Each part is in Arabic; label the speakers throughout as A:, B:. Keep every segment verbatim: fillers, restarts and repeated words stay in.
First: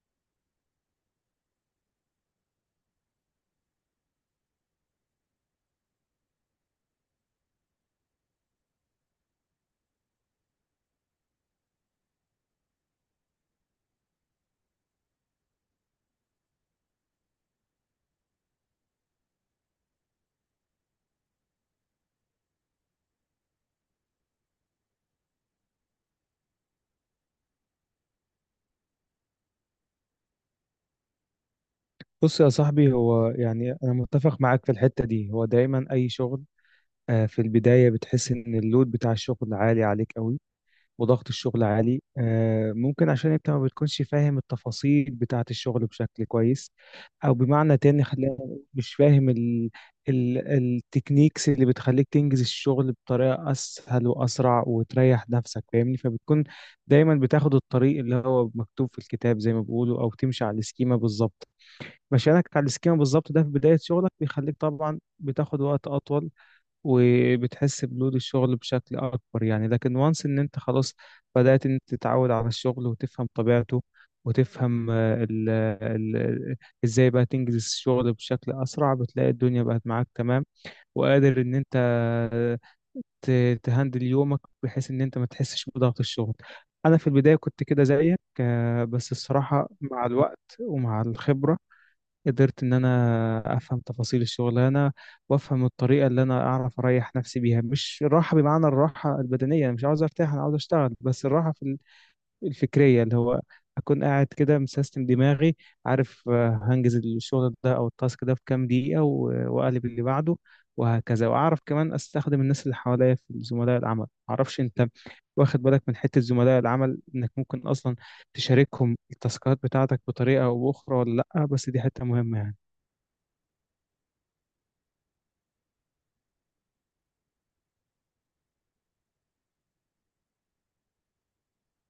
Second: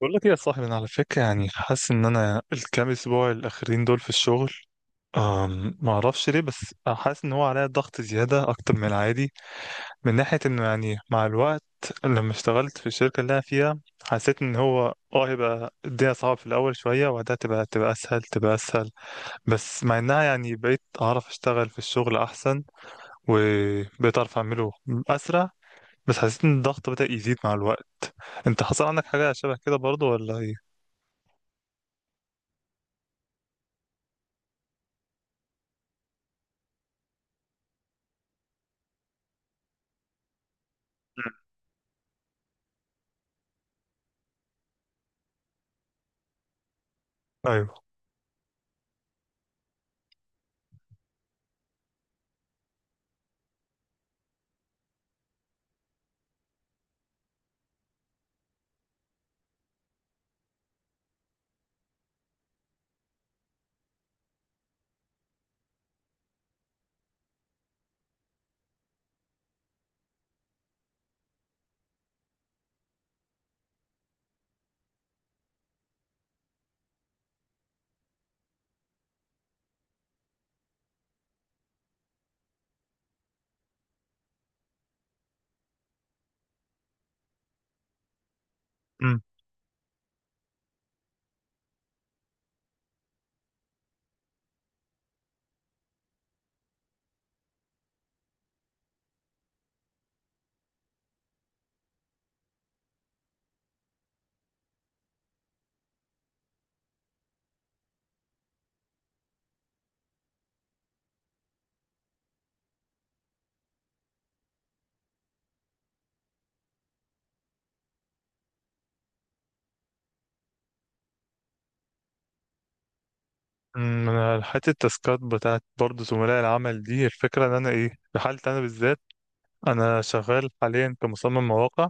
A: بقول لك ايه يا صاحبي؟ انا على فكره يعني حاسس ان انا الكام اسبوع الاخرين دول في الشغل. أم، ما اعرفش ليه بس حاسس ان هو عليا ضغط زياده اكتر من العادي، من ناحيه انه يعني مع الوقت. لما اشتغلت في الشركه اللي انا فيها حسيت ان هو اه هيبقى الدنيا صعبه في الاول شويه، وبعدها تبقى تبقى اسهل تبقى اسهل. بس مع انها يعني بقيت اعرف اشتغل في الشغل احسن، وبقيت اعرف اعمله اسرع. بس حسيت ان الضغط بدأ يزيد مع الوقت. انت حصل عندك حاجه شبه كده برضو ولا ايه؟
B: بص يا صاحبي، هو يعني أنا متفق معاك في الحتة دي. هو دايما أي شغل، آه، في البداية بتحس إن اللود بتاع الشغل عالي عليك قوي، وضغط الشغل عالي. آه، ممكن عشان أنت ما بتكونش فاهم التفاصيل بتاعة الشغل بشكل كويس، أو بمعنى
A: ايوه.
B: تاني خلينا نقول مش فاهم ال ال التكنيكس اللي بتخليك تنجز الشغل بطريقة أسهل وأسرع وتريح نفسك، فاهمني؟ فبتكون دايما بتاخد الطريق اللي هو مكتوب في الكتاب زي ما بيقولوا، أو تمشي على السكيمة بالظبط. مشيانك على السكيما بالظبط ده في بداية شغلك بيخليك طبعا بتاخد وقت أطول، وبتحس بلود الشغل بشكل أكبر يعني. لكن وانس إن أنت خلاص بدأت إن أنت تتعود على الشغل وتفهم طبيعته، وتفهم آه، ال ال ال- إزاي بقى تنجز الشغل بشكل أسرع. بتلاقي الدنيا بقت معاك تمام، وقادر إن أنت آه، ت- تهندل يومك بحيث إن أنت ما تحسش بضغط الشغل. أنا في البداية كنت كده زيك، آه، بس
A: أمم.
B: الصراحة مع الوقت ومع الخبرة قدرت إن أنا أفهم تفاصيل الشغلانة، وأفهم الطريقة اللي أنا أعرف أريح نفسي بيها. مش الراحة بمعنى الراحة البدنية، أنا مش عاوز أرتاح، أنا عاوز أشتغل، بس الراحة في ال- الفكرية، اللي هو أكون قاعد كده مسيستم دماغي، عارف، آه، هنجز الشغل ده أو التاسك ده في كام دقيقة و- وأقلب اللي بعده، وهكذا. وأعرف كمان أستخدم الناس اللي حواليا في زملاء العمل. معرفش أنت واخد بالك من حتة زملاء العمل إنك ممكن أصلا تشاركهم التاسكات بتاعتك بطريقة أو أخرى ولا لأ، بس دي حتة مهمة يعني.
A: أمم، انا حته التاسكات بتاعت برضه زملاء العمل دي، الفكره ان انا ايه، في حالتي انا بالذات انا شغال حاليا كمصمم مواقع.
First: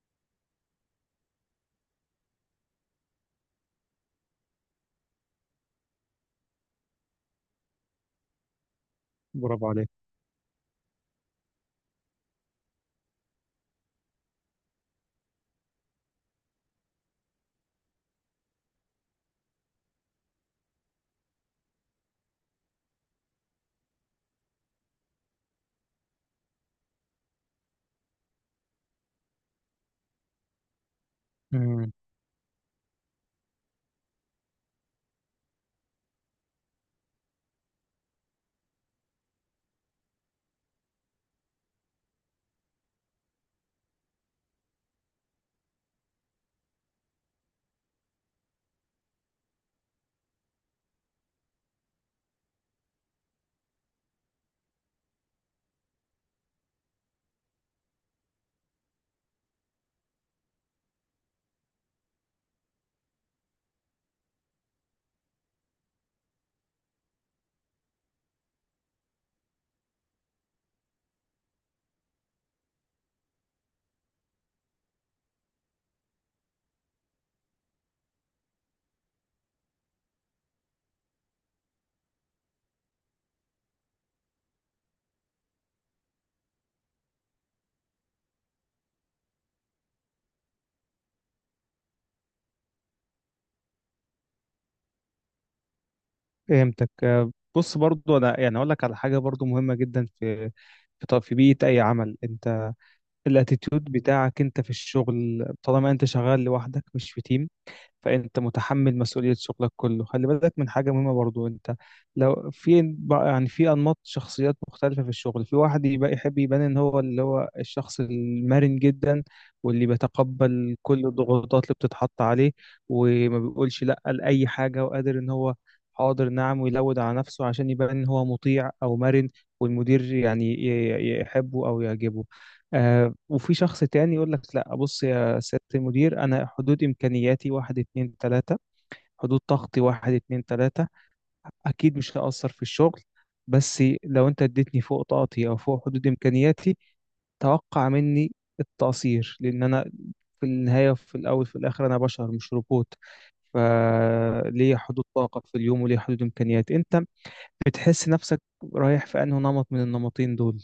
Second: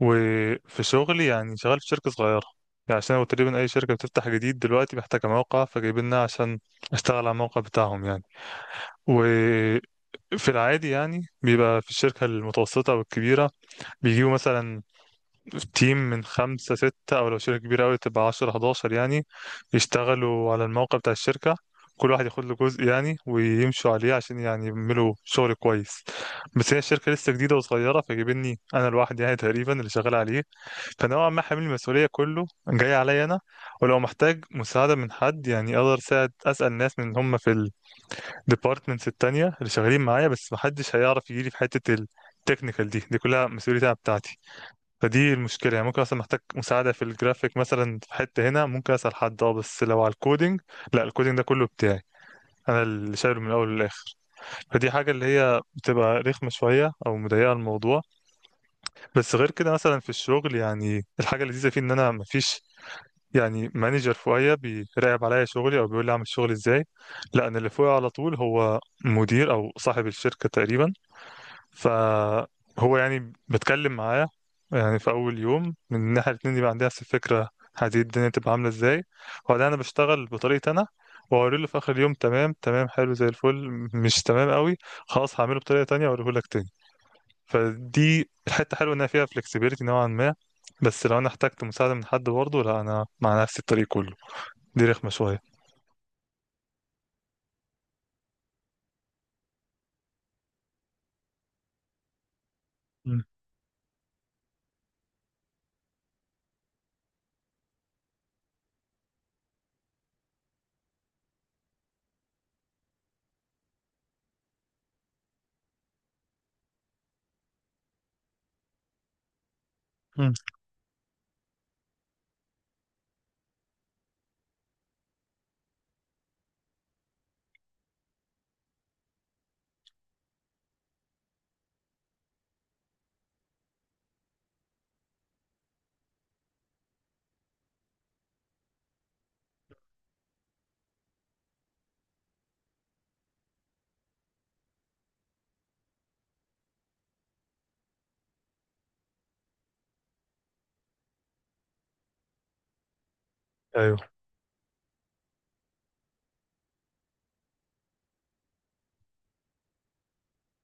A: وفي شغلي يعني شغال في شركه صغيره، يعني عشان هو تقريبا اي شركه بتفتح جديد دلوقتي محتاجه موقع، فجايبيننا عشان اشتغل على الموقع بتاعهم يعني.
B: برافو عليك.
A: وفي العادي يعني بيبقى في الشركه المتوسطه والكبيره بيجيبوا مثلا تيم من خمسة ستة، أو لو شركة كبيرة أوي تبقى عشرة حداشر يعني، يشتغلوا على الموقع بتاع الشركة، كل واحد ياخد له جزء يعني ويمشوا عليه عشان يعني يعملوا شغل كويس. بس هي الشركة لسه جديدة وصغيرة فجايبيني أنا لوحدي يعني تقريبا اللي شغال عليه، فنوعا ما حامل
B: امم،
A: المسؤولية كله جاي عليا أنا. ولو محتاج مساعدة من حد يعني أقدر أساعد أسأل ناس من هم في الديبارتمنتس التانية اللي شغالين معايا، بس محدش هيعرف يجيلي في حتة التكنيكال، دي دي كلها مسؤوليتها بتاعتي. فدي المشكلة يعني، ممكن أصلا محتاج مساعدة في الجرافيك مثلا في حتة هنا ممكن أسأل حد اه، بس لو على الكودينج لا الكودينج ده كله بتاعي، أنا اللي شايله من الأول للآخر. فدي حاجة اللي هي بتبقى رخمة شوية أو مضيقة الموضوع. بس غير كده مثلا في الشغل يعني الحاجة اللذيذة فيه إن أنا مفيش يعني مانجر فوقيا بيراقب عليا شغلي أو بيقول لي أعمل شغلي إزاي، لا أنا اللي فوقي على طول هو مدير أو صاحب الشركة تقريبا. فهو يعني بتكلم معاه يعني في أول يوم من إن احنا الاتنين يبقى عندنا نفس الفكرة، هذه الدنيا تبقى عاملة ازاي، وبعدين أنا بشتغل بطريقتي أنا وأوريله في آخر اليوم. تمام تمام حلو زي الفل، مش تمام قوي خلاص هعمله بطريقة تانية وأوريهولك تاني. فدي الحتة حلوة إن فيها flexibility نوعا ما. بس لو أنا احتجت مساعدة من حد برضه، لا أنا مع نفسي الطريق كله، دي رخمة شوية.
B: فهمتك. آه، بص برضو، انا يعني اقول لك على حاجه برضو مهمه جدا في في ط- في بيئه اي عمل. انت
A: مم.
B: الاتيتيود بتاعك انت في الشغل طالما انت شغال لوحدك مش في تيم، فانت متحمل مسؤولية شغلك كله. خلي بالك من حاجة مهمة برضو. انت لو في يعني في انماط شخصيات مختلفة في الشغل، في واحد يبقى يحب يبان ان هو اللي هو الشخص المرن جدا، واللي
A: مم.
B: بيتقبل كل الضغوطات اللي بتتحط عليه، وما بيقولش لا لأي حاجة، وقادر ان هو حاضر نعم، ويلود على نفسه عشان يبان ان هو مطيع او مرن، والمدير يعني ي- ي- يحبه او يعجبه. آه وفي شخص تاني يقول لك لا، بص سيادة المدير، أنا حدود إمكانياتي واحد اتنين تلاتة، حدود طاقتي واحد اتنين تلاتة. أكيد مش هأثر في الشغل، بس لو أنت اديتني فوق طاقتي أو فوق حدود إمكانياتي، توقع مني التقصير، لأن أنا في النهاية، في الأول في الآخر، أنا بشر مش روبوت،
A: ايوه.
B: فليا حدود طاقة في اليوم وليا حدود إمكانيات. أنت بتحس نفسك رايح في أنه نمط من النمطين دول؟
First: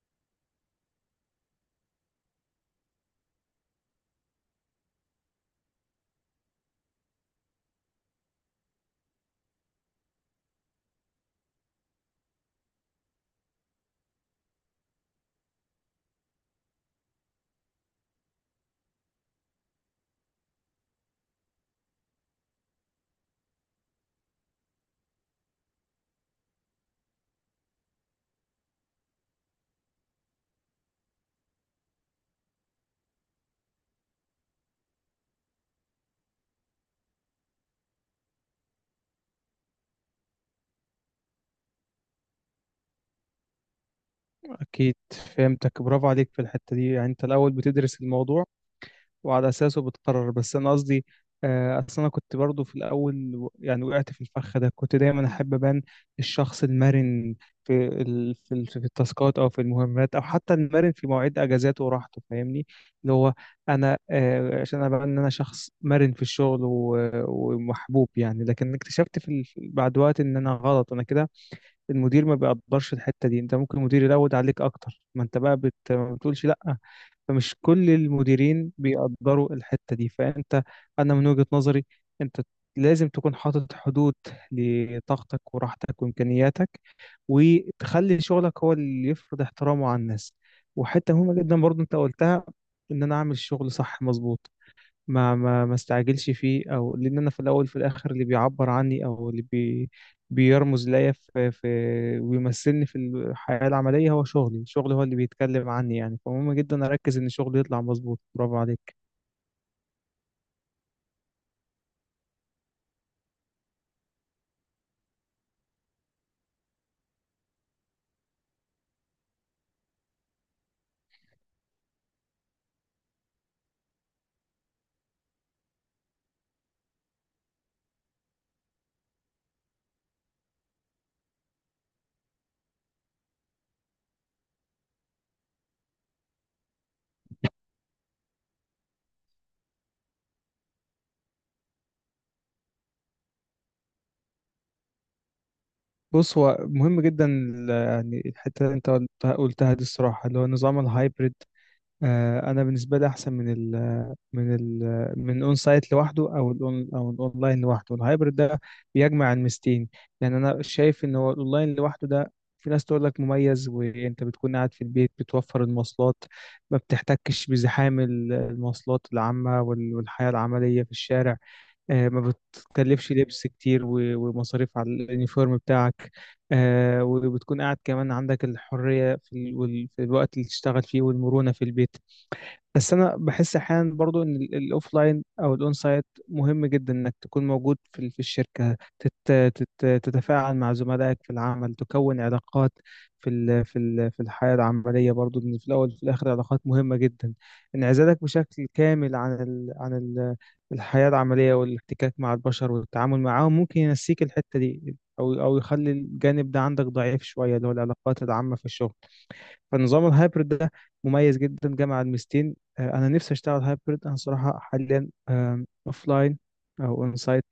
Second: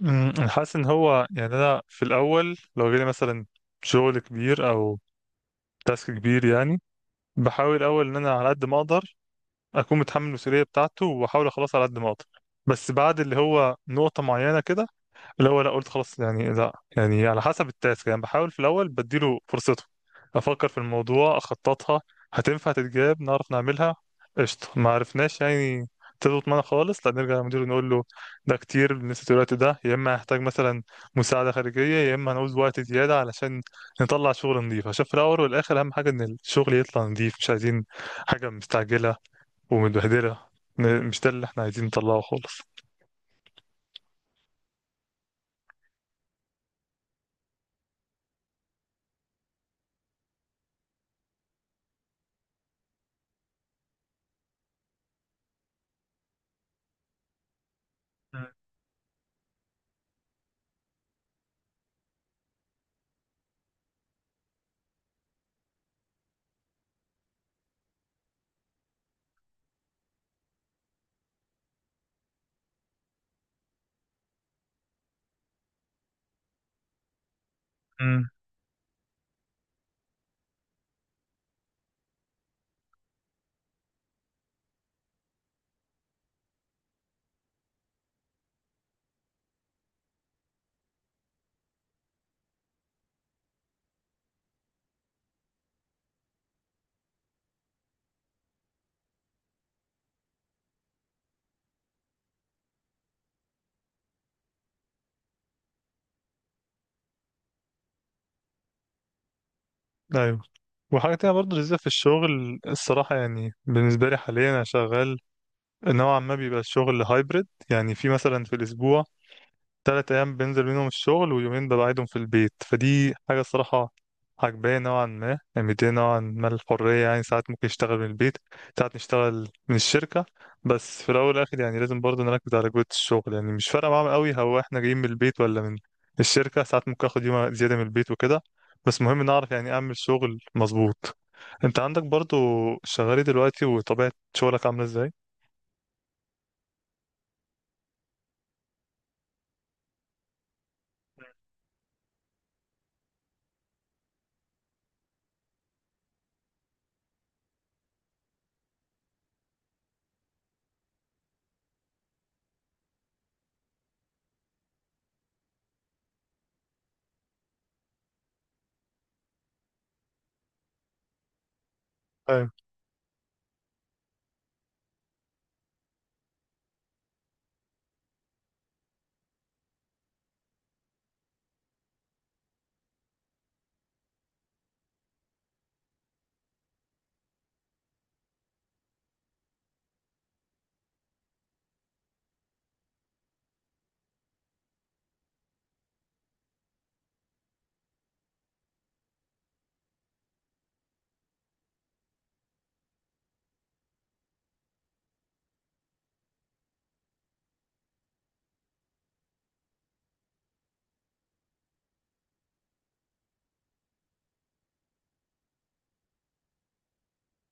A: مم. انا حاسس ان هو يعني انا في الاول لو جالي مثلا شغل كبير او تاسك كبير يعني بحاول اول ان انا على قد ما اقدر اكون متحمل المسؤوليه بتاعته، واحاول اخلصها على قد ما اقدر. بس بعد اللي هو نقطه معينه كده، الأول لا قلت خلاص يعني لا، يعني على حسب التاسك يعني بحاول في الأول بديله فرصته أفكر في الموضوع أخططها، هتنفع تتجاب نعرف نعملها قشطة، ما عرفناش يعني تظبط معانا خالص لا نرجع للمدير نقول له ده كتير بالنسبة للوقت ده، يا إما هحتاج مثلا مساعدة خارجية يا إما هنعوز وقت زيادة علشان نطلع شغل نظيف، عشان في الأول والآخر أهم حاجة إن الشغل يطلع نظيف، مش عايزين حاجة مستعجلة ومتبهدلة. م- مش ده اللي إحنا عايزين نطلعه خالص.
B: أكيد، فهمتك، برافو عليك في الحتة دي. يعني أنت الأول بتدرس الموضوع وعلى أساسه بتقرر. بس أنا قصدي آه، أصل أنا كنت برضو في الأول و- يعني وقعت في الفخ ده. كنت دايما أحب أبان الشخص المرن في ال... في ال... في التاسكات أو في المهمات، أو حتى المرن في مواعيد أجازاته وراحته، فاهمني؟ اللي هو أنا آه، عشان أبان إن أنا شخص مرن في الشغل و... ومحبوب يعني. لكن اكتشفت في ال... بعد وقت إن أنا غلط أنا كده. المدير ما بيقدرش الحتة دي. انت ممكن المدير يلود عليك اكتر ما انت بقى بت... ما بتقولش لا، فمش كل
A: أمم.
B: المديرين بيقدروا الحتة دي. فانت انا من وجهة نظري، انت لازم تكون حاطط حدود لطاقتك وراحتك وامكانياتك، وتخلي شغلك هو اللي يفرض احترامه على الناس. وحتة مهمة جدا برضو انت قلتها، ان انا اعمل شغل صح مظبوط، ما ما ما استعجلش فيه، او لان انا في الاول في الاخر اللي بيعبر عني او اللي بي بيرمز ليا في في ويمثلني في الحياة العملية هو شغلي. شغلي هو اللي بيتكلم عني يعني، فمهم جدا اركز ان شغلي يطلع مظبوط. برافو عليك.
A: أيوه. وحاجة تانية برضه لذيذة في الشغل الصراحة، يعني بالنسبة لي حاليا أنا شغال نوعا ما بيبقى الشغل هايبرد، يعني في مثلا في الأسبوع تلات أيام بنزل منهم الشغل ويومين ببعدهم في البيت. فدي حاجة الصراحة عجباني نوعا ما، مدية نوعا ما الحرية، يعني ساعات ممكن نشتغل من البيت ساعات نشتغل من الشركة. بس في الأول والآخر يعني لازم برضه نركز على جودة الشغل، يعني مش فارقة معاهم قوي هو احنا جايين من البيت ولا من الشركة، ساعات ممكن آخد يوم زيادة من البيت وكده، بس مهم نعرف يعني أعمل شغل مظبوط. أنت عندك برضه شغال إيه دلوقتي وطبيعة شغلك عاملة إزاي؟
B: بص، هو مهم جدا ال- يعني الحتة اللي انت قلتها قلتها دي، الصراحة، اللي هو نظام الهايبرد. آه، انا بالنسبة لي احسن من من ال من الاون سايت لوحده، او الاون او الاونلاين لوحده. الهايبرد ده بيجمع الميزتين. يعني انا شايف ان هو الاونلاين لوحده ده في ناس تقول لك مميز، وانت بتكون قاعد في البيت، بتوفر المواصلات، ما بتحتكش بزحام ال- المواصلات العامة وال- والحياة العملية في الشارع. آه، ما
A: أيوة.
B: بتكلفش لبس كتير و- ومصاريف على اليونيفورم بتاعك. آه، وبتكون قاعد كمان عندك الحرية في ال- وال- في الوقت اللي تشتغل فيه، والمرونة في البيت. بس انا بحس احيانا برضو ان الاوف لاين او الاون سايت مهم جدا انك تكون موجود في ال- في الشركه، تت تت تتفاعل مع زملائك في العمل، تكون علاقات في ال في ال في الحياه العمليه. برضو ان في الاول وفي الاخر علاقات مهمه جدا. انعزالك بشكل كامل عن ال عن ال الحياه العمليه والاحتكاك مع البشر والتعامل معاهم ممكن ينسيك الحته دي، او او يخلي الجانب ده عندك ضعيف شويه، اللي هو العلاقات العامه في الشغل. فنظام الهايبرد ده مميز جدا، جامع الميزتين. آه، انا نفسي اشتغل هايبرد. انا صراحه حاليا اوف لاين او اون سايت،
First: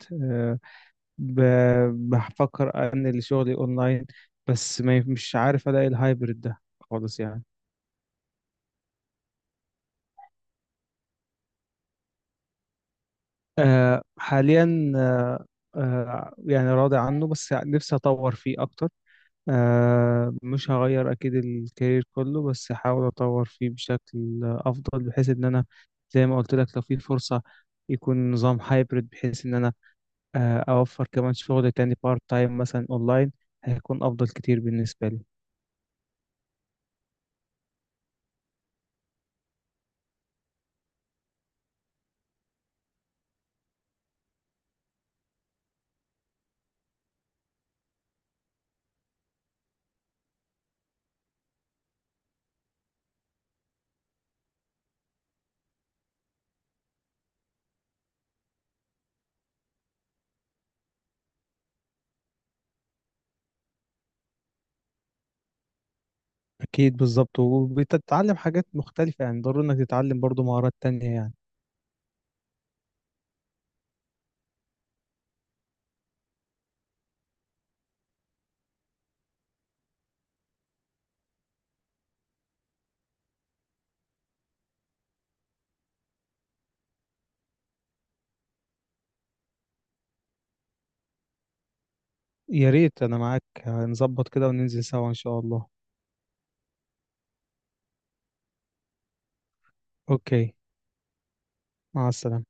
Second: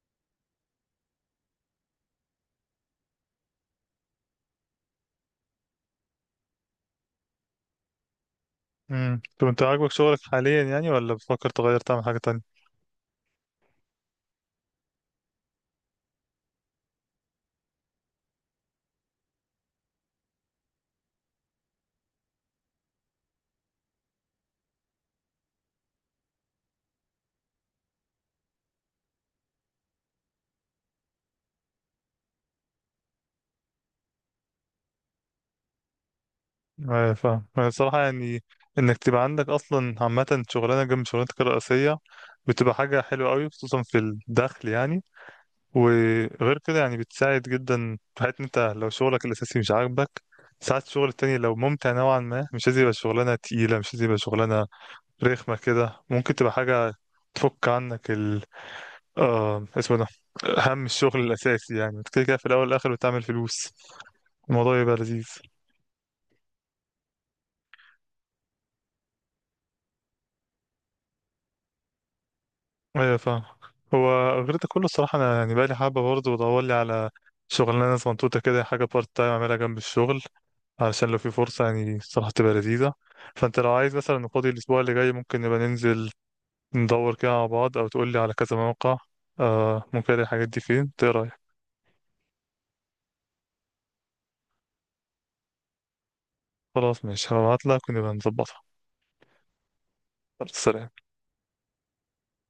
B: بفكر انقل شغلي اونلاين. بس ما مش عارف الاقي الهايبرد ده خالص يعني.
A: امم، طب أنت عاجبك شغلك حاليا يعني ولا بتفكر تغير تعمل حاجة تانية؟
B: آه، حاليا، آه، آه، يعني راضي عنه، بس نفسي اطور فيه اكتر. آه مش هغير أكيد الكارير كله، بس هحاول أطور فيه بشكل أفضل، بحيث إن أنا زي ما قلت لك، لو في فرصة يكون نظام هايبرد بحيث إن أنا آه أوفر كمان شغل تاني بارت تايم مثلا أونلاين. هيكون أفضل كتير بالنسبة لي.
A: آه، فاهم يعني، الصراحة يعني إنك تبقى عندك أصلا عامة شغلانة جنب شغلانتك الرئيسية بتبقى حاجة حلوة أوي خصوصا في الدخل يعني. وغير كده يعني بتساعد جدا في حياتك، أنت لو شغلك الأساسي مش عاجبك ساعات الشغل التاني لو ممتع نوعا ما، مش لازم يبقى شغلانة تقيلة مش لازم يبقى شغلانة رخمة كده، ممكن تبقى حاجة تفك عنك ال آه اسمه ده، هم الشغل الأساسي. يعني أنت كده كده في الأول والآخر بتعمل فلوس، الموضوع يبقى لذيذ.
B: أكيد بالظبط، وبتتعلم حاجات مختلفة يعني. ضروري إنك تتعلم برضو مهارات تانية يعني.
A: ايوه فاهم. هو غير ده كله الصراحه انا يعني بقالي حابه برضه بدور لي على شغلانه صنطوطه كده، حاجه بارت تايم اعملها جنب الشغل علشان لو في فرصه يعني الصراحه تبقى لذيذه. فانت لو عايز مثلا فاضي الاسبوع اللي جاي ممكن نبقى ننزل ندور كده مع بعض، او تقول لي على كذا موقع آه ممكن الاقي الحاجات دي فين. إنت ايه رايك؟
B: يا ريت، أنا معاك، هنظبط كده وننزل سوا إن شاء الله.
A: خلاص ماشي، هبعت لك ونبقى نظبطها.
B: أوكي.
A: خلاص، سلام.
B: مع السلامة.